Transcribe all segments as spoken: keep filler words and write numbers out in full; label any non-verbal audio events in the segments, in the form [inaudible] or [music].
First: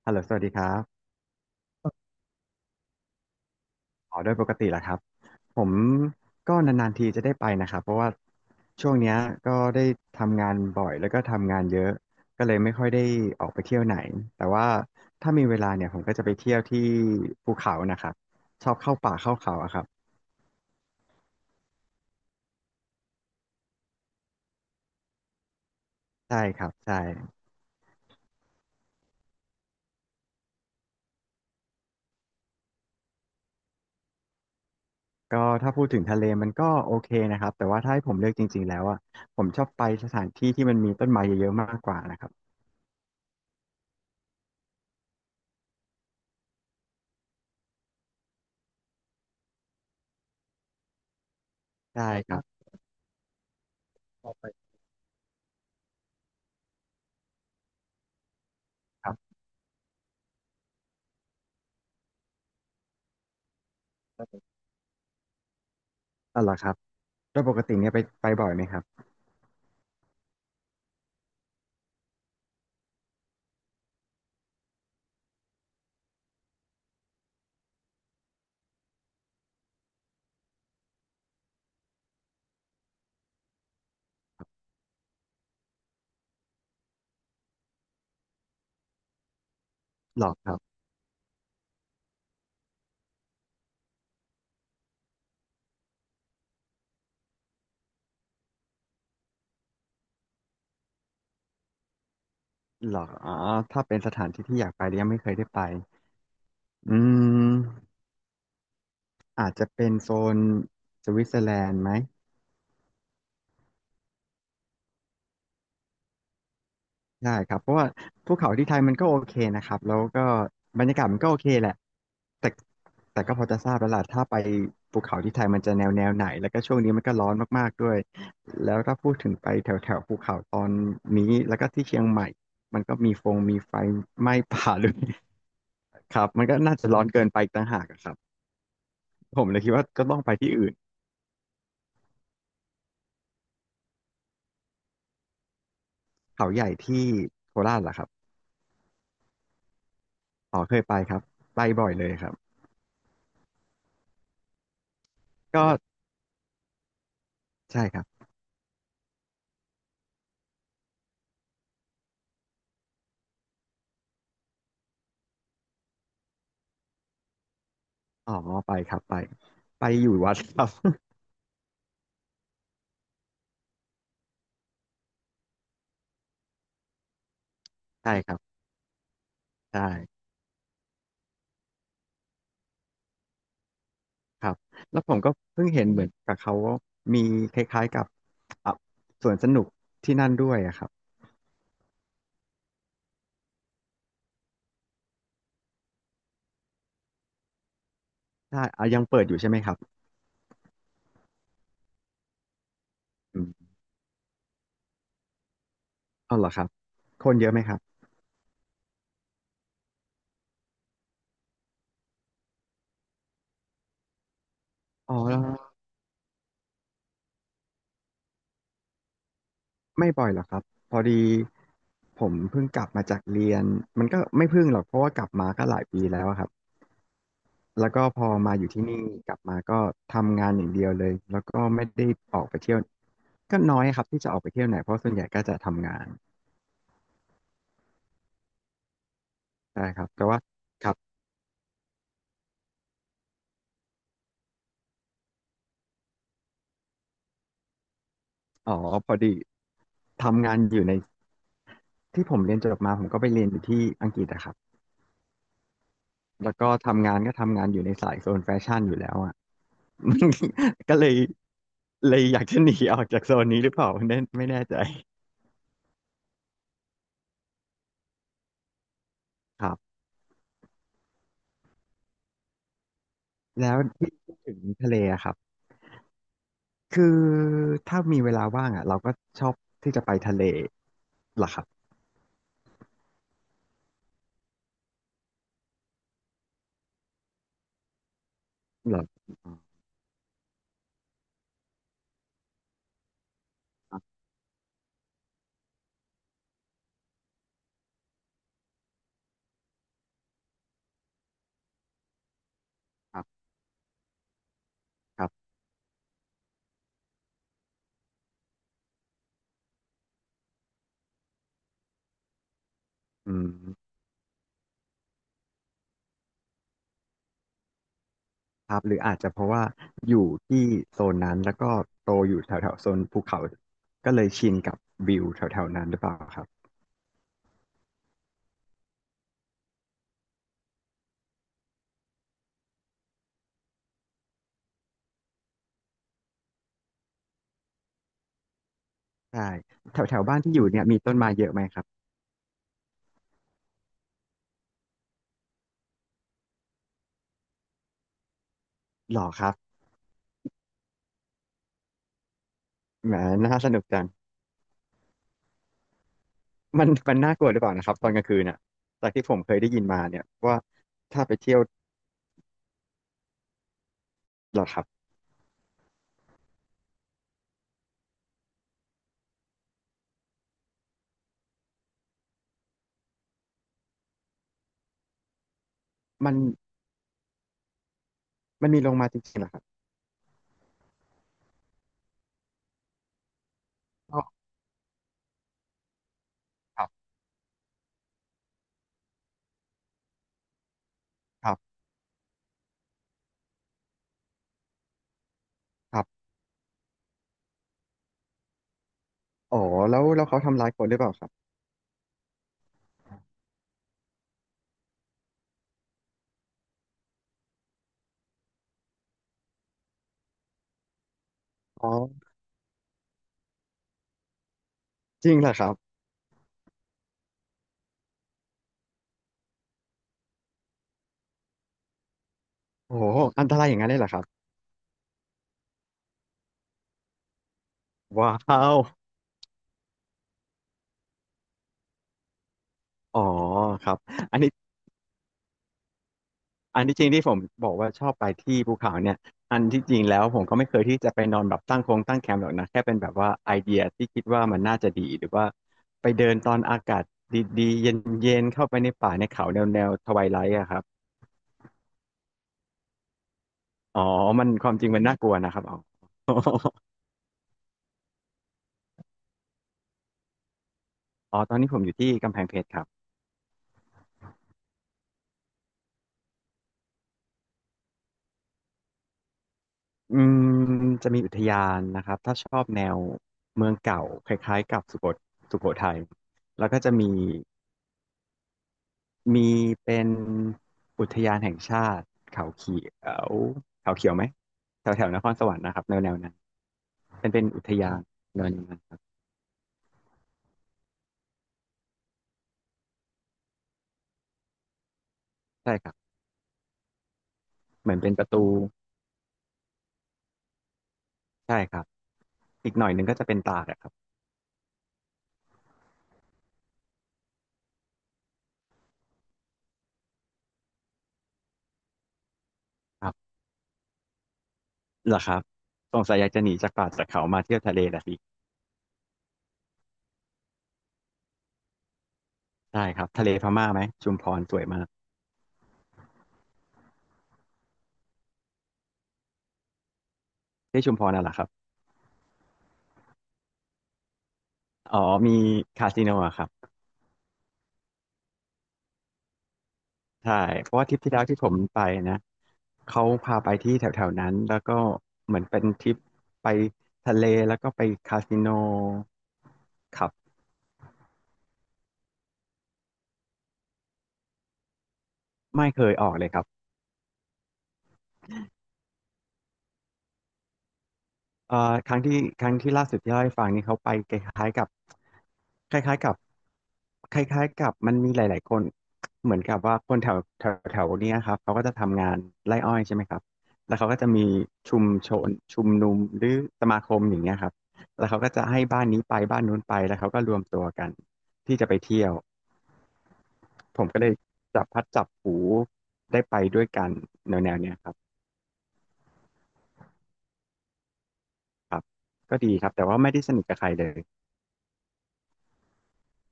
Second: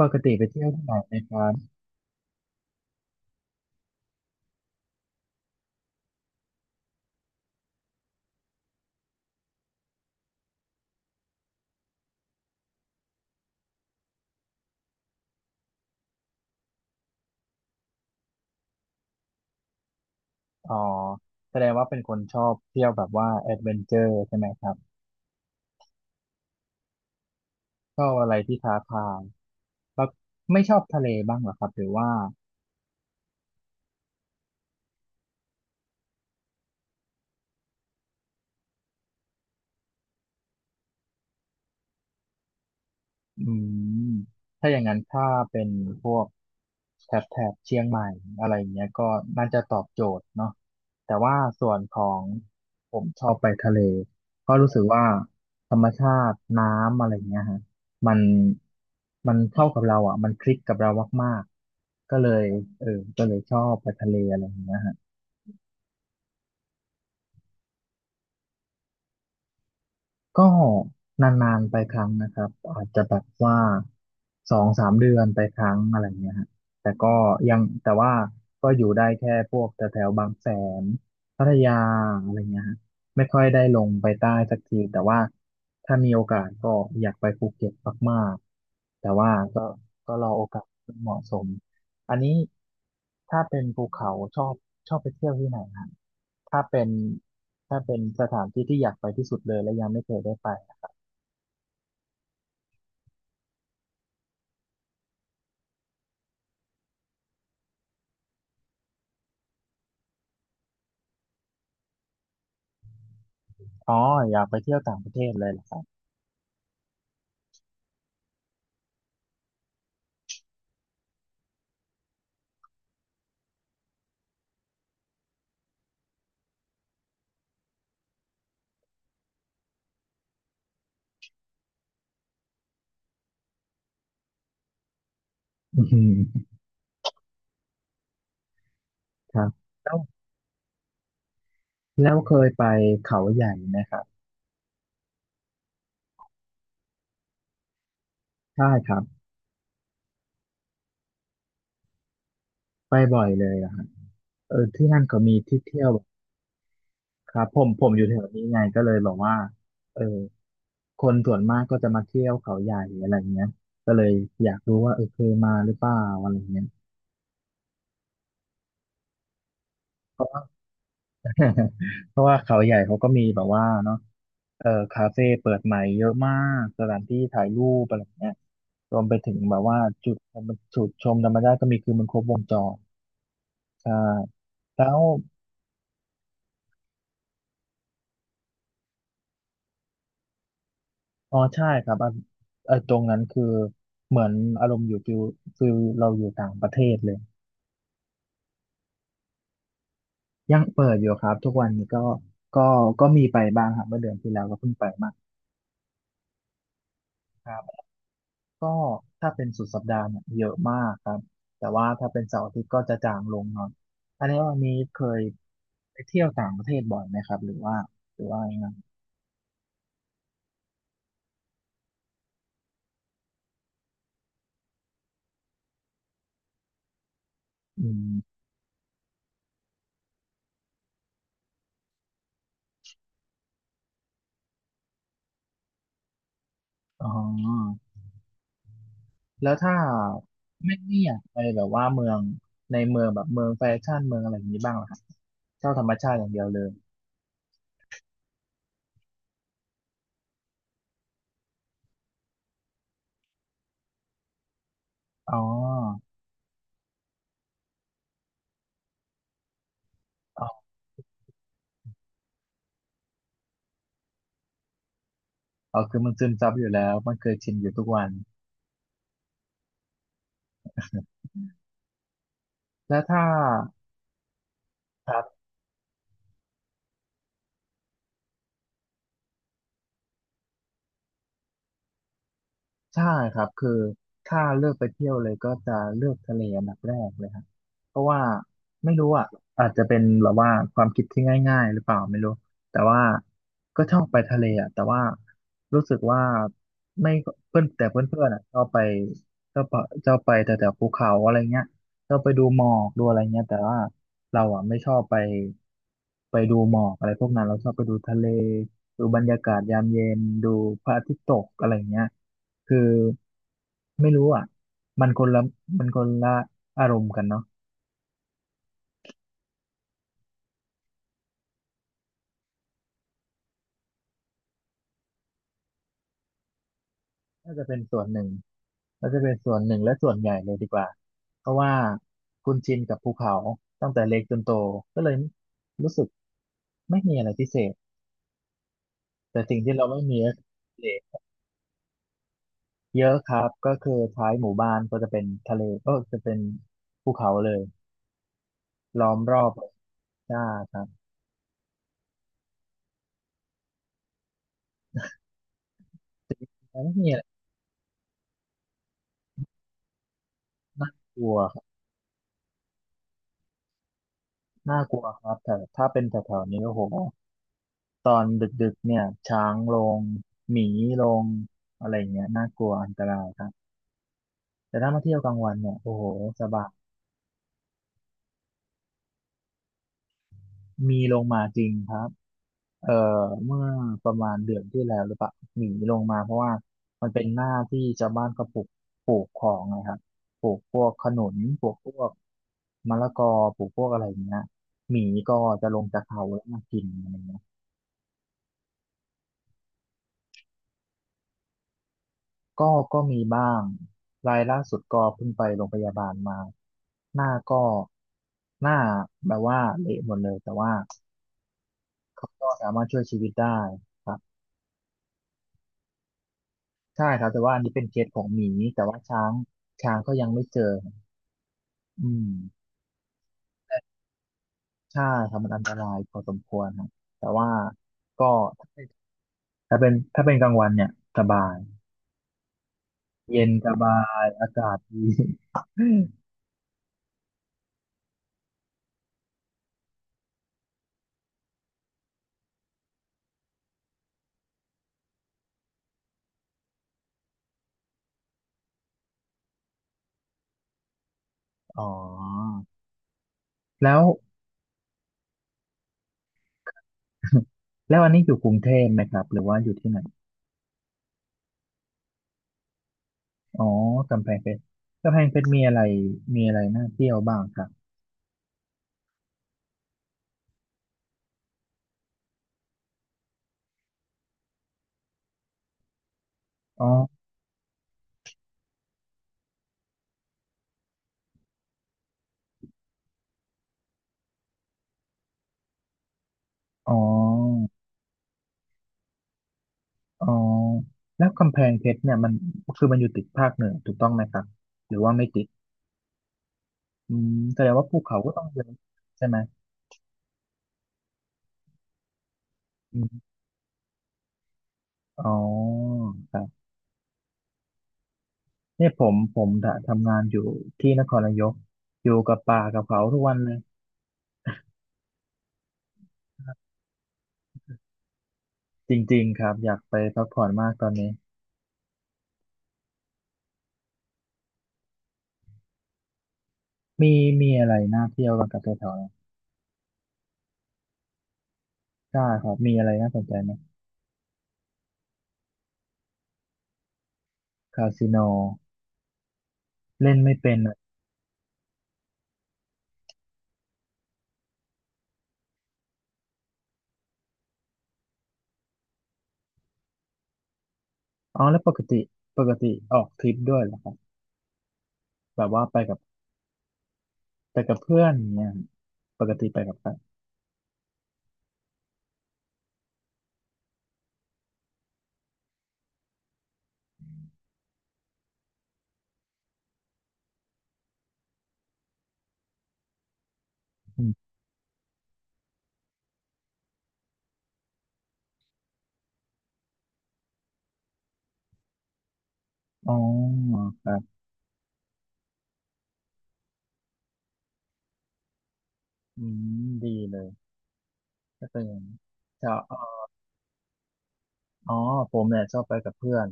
ปฮัลกโหลสติวัไปสดีคเที่ยวรับที่ไหนไหมครับอ๋อโดยปกติแหละครับ ผมก็นานๆทีจะได้ไปนะครับเพราะว่าช่วงเนี้ยก็ได้ทำงานบ่อยแล้วก็ทำงานเยอะ ก็เลยไม่ค่อยได้ออกไปเที่ยวไหน แต่ว่าถ้ามีเวลาเนี่ยผมก็จะไปเที่ยวที่ภูเขานะครับ ชอบเข้าป่าเข้าเขาอะครับ อ๋อแสดงว่าเป็นคนชอบเที่ยวแบบว่าแอดเวนเจอร์ใช่ไหมครับ ใช่ครับ ใช่ ชอบอะไรที่ท้าทายแล้วไม่ชอบทะเลบ้างเหรอครับหรือว่า ก็ถ้าพูดถึงทะเลมันก็โอเคนะครับ แต่ว่าถ้าให้ผมเลือกจริงๆแล้วอะผมชอบไปสถานที่ที่มันมีต้นไม้เยอะๆมากกว่านะครับอืมถ้าอย่างนั้นถ้าเป็นพวกแถบแถบเชียงใหม่อะไรเงี้ยก็น่าจะตอบโจทย์เนาะแต่ว่าส่วนขอใช่งครับผมชอบไปทะเลก็รู้สึกว่าธรรมชาติน้ำอะไรเงี้ยฮะมันครัมับนเข้ากับเราอ่ะมันคลิกกับเรามากๆก็เลยเออก็เลยชอบไปทะเลอะไรเงี้ยฮะ อ๋อเหรอครับโดยปกติเนี่ยไปไปบ่อยไหมครับ ก็นานๆไปครั้งนะครับอาจจะแบบว่าสองสามเดือนไปครั้งอะไรเงี้ยฮะแต่ก็ยังแต่ว่าก็อยู่ได้แค่พวกแถวแถวบางแสนพัทยาอะไรเงี้ยฮะไม่ค่อยได้ลงไปใต้สักทีแต่ว่าถ้ามีโอกาสก็อยากไปภูเก็ตมากๆแต่ว่าก็ก็หรรออโอครักาสบที่เหมาะสม อันนี้ถ้าเป็นภูเขาชอบชอบไปเที่ยวที่ไหนครับถ้าเป็นถ้าเป็นสถานที่ที่อยากไปที่สุดเลยและยังไม่เคยได้ไปอะหรออ๋อถ้าเป็นสถานที่ที่อยากไปแล้วยังไม่เคยได้ไปอืมอาจจะเป็นโซนสวิตเซอร์แลนด์ไหมอ๋ออยากไปเที่ยวต่างประเทศเลยเหรอครับได้ครับเพราะว่าภูเขาที่ไทยมันก็โอเคนะครับแล้วก็บรรยากาศมันก็โอเคแหละแต่แต่ก็พอจะทราบแล้วล่ะถ้าไปภูเขาที่ไทยมันจะแนวแนวไหนแล้วก็ช่วงนี้มันก็ร้อนมากๆด้วยแล้วถ้าพูดถึงไปแถวแถวภูเขาตอนนี้แล้วก็ที่เชียงใหม่มันก็มีฟงมีไฟไหม้ [laughs] ป่าด้วย อื [laughs] ครับมัมนก็น่าจะร้อนเกินไปอีกต่างหากอะครับ คผรัมบเลยคิดว่าแล้วก็ต้องไปที่อื่นแล้วเคยไปเขาใหญ่ไหมครับเขาใหญ่ที่โคราชเหรอครับใช่ครับอ๋อเคยไปครับไปบ่อยเลยครับไปบ่อยเลยอะครับเออที่นั่นก็มีที่ก็เที่ยวครับผมใช่ผมคอรัยู่บแถวนี้ไงก็เลยบอกว่าเออคนส่วนมากก็จะมาเที่ยวเขาใหญ่อะไรเงี้ยก็เลยอยากรู้ว่าเออเคยมาหรือเปล่าอะไรเงี้ย อ๋อไปครับไปไปอยู่วัดครับ [laughs] เพราะว่าเขาใหญ่เขาก็มีแบบว่าเนาะเออคาเฟ่เปิดใหม่เยอะมากสถานที่ถ่ายรู [laughs] ปอะไรอใช่ย่างเงี้คยรับรวมไปถึงแบบว่าใช่จุดจุดชมธรรมชาติก็มีคือมันครบวงจรใช่ครับแล้แล้ววผมก็เพิ่งเห็นเหมือนกับเขาว่ามีคล้ายๆกับอ่ะสวนสนุกที่นั่นด้วยอะครับอ๋อใช่ครับอ่ะเออตรงนั้นคือเหมือนอารมณ์อยู่ฟิลฟิลเราอยู่ต่างประเทศเลยใช่อ่ะยังเปิดอยู่ใช่ไหมครับยังเปิดอยู่ครับทุกวันนี้ก็ก็ก็มีไปอืบ้างมครับเมื่อเดือนที่แล้วก็เพิ่งไปมาเอาเหรอครับคนเยคอะไหรัมคบ รับก็ถ้าเป็นสุดสัปดาห์เนี่ยเยอะมากครับแต่ว่าถ้าเป็นเสาร์อาทิตย์ก็จะจางลงหน่อยอันนี้วันนี้เคอ๋อยแล้วไปเที่ยวต่างประเทศบ่อยไหมครับหรือว่าหรือว่ายังไงไม่บ่อยหรอกครับพอดีผมเพิ่งกลับมาจากเรียนมันก็ไม่เพิ่งหรอกเพราะว่ากลับมาก็หลายปีแล้วอะครับ แล้อืวก็พอมมาอยู่ที่นี่กลับมาก็ทำงานอย่างเดียวเลยแล้วก็ไม่ได้ออกไปเที่ยวก็น้อยครับที่จะออกไปเที่ยวไหนเพราะส่วนใหญ่ก็จะทำงานอ๋อแล้วถ้าใช่ครับแต่ว่าไม่ครับไม่อยากไปแบบว่าเมืองในเมืองแบบเมืองแฟชั่นเมืองอะไรอย่างนี้บ้างเหรอครับเที่ยวธรรมชาติอย่างเดียวเลยอ๋อพอดีทำงานอยู่ในที่ผมเรียนจบมาผมก็ไปเรียนอยู่ที่อังกฤษอะครับอ๋อแล้วก็ทำงานก็ทำงานอยู่ในสายโซนแฟชั่นอยู่แล้วอะ อ๋อ [laughs] ก็เลยเลยอยากจะหนีออกจากโซนนี้หรือเปล่าไม่แน่ไม่แน่ใจอ๋อคือมันซึมซับอยู่แล้วมันเคยชินอยู่ทุกวันครับแล้วถ้าแล้วที่พูดถึงทะเลครัอะครับ บ คือถ้ามีเวลาว่างอ่ะเราก็ชอบที่จะไปทะเลล่ะครับใช่ครับคือถ้าเลือกไปเที่ยวเลยก็จะเลือกทะเลอันดับแรกเลยครับเพราะว่าไม่เหรารู้อ่ะอืมอาจจะเป็นแบบว่าความคิดที่ง่ายๆหรือเปล่าไม่รู้แต่ว่าก็ชคอรับบไปทะเลอ่ะแต่ว่ารู้สึกว่าไม่เพื่อนแต่เพื่อนๆอ่ะชอบไปชอบไปชอบไปแต่แต่ภูเขาอะไรเงี้ยชอบไปดูหมอกดูอะคไรรัเงี้ยบแต่ว่าเราอ่ะไม่ชอบไปครับไปดูหมอกอะไรพวกนั้นเราชอบไปดูทะเลดูบรรยากาศยามเย็นดูพระอาทิตย์ตกอะไรเงี้ย คืออืมไม่รู้อ่ะมันคนละมันคนละอารมณ์กันเนาะครับหรืออาจจะเพราะว่าอยู่ที่โซนนั้นแล้วก็โตอยู่แถวแถวโซนภูเขาก็เลยชินกับวิวแถวแถวนั้นหรือเปล่าครับน่าจะเป็นส่วนหนึ่งน่าจะเป็นส่วนหนึ่งและส่วนใหญ่เลยดีกว่าเพราะว่าคุณชินกับภูเขาตั้งแต่เล็กจนโตก็เลยรู้สึกไม่มีอะไรพิเศษแต่ใช่สิ่งที่เราแถไม่วแถมีวก็บ้านที่อยู่เนี่ยคือมีทะต้เลนไม้เยอะไหมครับเยอะครับก็คือท้ายหมู่บ้านก็จะเป็นทะเลก็จะเป็นภูเขาเลยล้อหมรอรคอบรับเลยใช่ครับแหมน่าสนุกจังแต่มันไม่มีมัอะนไรน่ากลัวหรือเปล่านะครับตอนกลางคืนอ่ะจากที่ผมเคยได้ยินมาเนี่ยว่าน่ากถ้าลัไปวเที่คยรัวบหรอคน่ารับกลัวครับแต่ถ้าเป็นแถวๆนี้โอ้โห ตอนดึกๆเนี่ยช้างลงหมีลงอะไรอย่างเงี้ยน่ากลัวอันตรายครับแต่ถ้ามาเที่ยวกลางวันเนี่ยโอ้โหมันสบายมันมีลงมาจริงๆเหรอครับมีลงมาจริงครับเอ่อเมื่อประอ๋อมาณเดือนที่แล้วหรือเปล่าหมีลงมาเพราะว่าครับมันเป็นหน้าที่ชาวบ้านก็ปลูกปลูกของนะครับปลูกพวกขนุนครัปลูบกพวกมะละกอปลูกพวกอะไรอย่างเงี้ยหมีก็จะลงคจารักเขาบ แล้วมากินอะไรอย่างเงี้ย อ๋อแล้วแล้วเขาทำร้ายคนหรือเปล่าครับก็ก็มีบ้าง รายล่าสุดก็เพิ่งไปโรงพยาบาลมา หน้าก็หน้าแบบว่าเละหมดเลย แต่ว่าอ๋อเขาก็สามารถช่วยชีวิตได้ครับจริงเหรอครับใช่ครับแต่ว่าอันนี้เป็นเคสของหมี แต่ว่าช้างช้างก็ยังไม่เจอ อืมโอ้โหอันตรายอย่างนั้นเลยเหรอครับใช่ครับมันอันตรายพอสมควรครับแต่ว่าวก็้าวถ้าเป็นถ้าเป็นกลางวันเนี่ยสบาย อ๋อเย็นสครับาบย อันอานี้กาศดี [laughs] อันที่จริงที่ผมบอกว่าชอบไปที่ภูเขาเนี่ยอันที่จริงแล้วผมก็ไม่เคยที่จะไปนอนแบบตั้งโครงตั้งแคมป์หรอกนะแค่เป็นแบบว่าไอเดียที่คิดว่ามันน่าจะดีหรือว่าไปเดินตอนอากาศดีๆเย็นๆเข้าไปในป่าในเขาแนวแนวทไวไลท์อะครับอ๋อ แล้อ๋อว มันความจริงมันน่ากลัวนะครับอ๋อ [laughs] แล้วอันนี้อยู่กรุงเทพไหมครับหรือว่าอยู่ที่ไหน [laughs] อ๋อตอนนี้ผมอยู่ที่กำแพงเพชรครับ อ๋อกำแพงเพชรกำแพงเพชรมีอะไรมีอะไรน่าเที่ยวบ้างครับอืมจะมีอุทยานนะครับถ้าชอบแนวเมืองเก่าคล้ายๆกับสุโขสุโขทัยแล้วก็อ๋อจะมีมีเป็นอุทยานแห่งชาติเขาเขียวเขาเขียวไหมแถวแถวนครสวรรค์นะครับแนวแนวนั้นอ๋อเป็นเป็นอุทยานแนวนนั้นครับอ๋อแล้วกำแพงเพชรเนี่ยมันคือมันอยู่ติดภาคเหนือถูกต้องไหมครับหรือว่าไม่ติดใช่ครับอืมแสดงว่าเหมืภูอนเป็นเขาประก็ต้อตูงเยอะใช่ไหมใช่ครับอีกหน่อยหอืนึงก็มจะเป็นตากอะครับอ๋อครับเนี่ยผมผมทำงานอยู่ที่นครนายกอยู่กับป่ากับเขาครัทุกบวันเลยเหรอครับสงสัยอยากจะหนีจากป่าจากเขามาเที่ยวทะเลละสิจริงๆครับอยากไปพักผ่อนมากตอนนี้ใช่ครับทะเลพม่าไหมชุมพรสวยมากมีมีอะไรน่าเที่ยวบ้างกับแถวๆนั้น ที่ชุมพรน่ะเหรอครับได้ครับมีอะไรน่าสนใจไหมอ๋อมีคาสิโนอะครับ คาสิโนเล่นไม่ใช่เป็นเพอะราะว่าทริปที่แล้วที่ผมไปนะเขาพาไปที่แถวๆนั้นแล้วก็เหมือนเป็นทริปไปทะเลแล้วก็ไปคาสิโนครับอ๋อแล้วปกติปกติออกทริปด้วยเหรอครับแบบว่าไม่ไปเคยกับออกเลยครับ ไปกับเพื่อนอย่างเนี่ยปกติไปกับใครเอ่อครั้งที่ครั้งที่ล่าสุดที่เล่าให้ฟังนี่เขาไปคล้ายๆกับคล้ายๆกับคล้ายๆกับมันมีหลายๆคนเหมือนกับว่าคนแถวแถวแถวเนี้ยครับเขาก็จะทำงานไร่อ้อยใช่ไหมครับแล้วเขาก็อืจะมมีชุมชนชุมนุมหรือสมาคมอย่างเงี้ยครับแล้วเขาก็จะให้บ้านนี้ไปบ้านนู้นไปแล้วเขาก็รวมตัวกันที่จะไปเที่ยวอ๋อผคมรัก็เลยบจับพัดจับผูได้ไปด้วยกันแนวๆเนี้ยครับอืมดีเลยก็เป็นอคย่ารังบนี้ก็จะดีครับแต่ว่าไม่ได้สนิทกับใครเลยอ๋อผมเนี่ยชอบไปกับเพื่อน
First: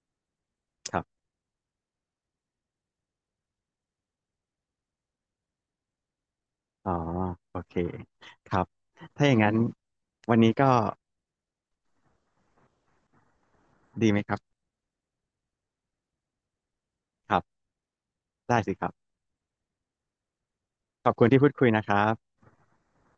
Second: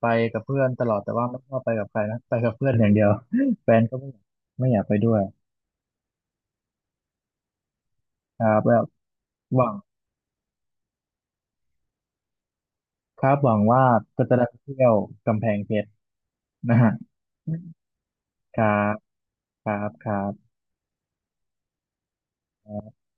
ไปกับเพื่อนตลอคดรัแต่บ ว่าไม่ชอบไปกับใครนะไปกับเพื่อนอย่างเดียว [laughs] แฟนก็ไม่อยากไม่อยากไปด้วยอ๋อโอเคครัครับบแล้วถ้าอย่างนั้นหวังวันนี้ก็ครับหวังว่าดีไหมก็คจะรับได้ไปเที่ยวกำแพงเพชรนะฮะครับคได้รัสิครับบครับครับขอบคุณที่พูดคุยนะครับ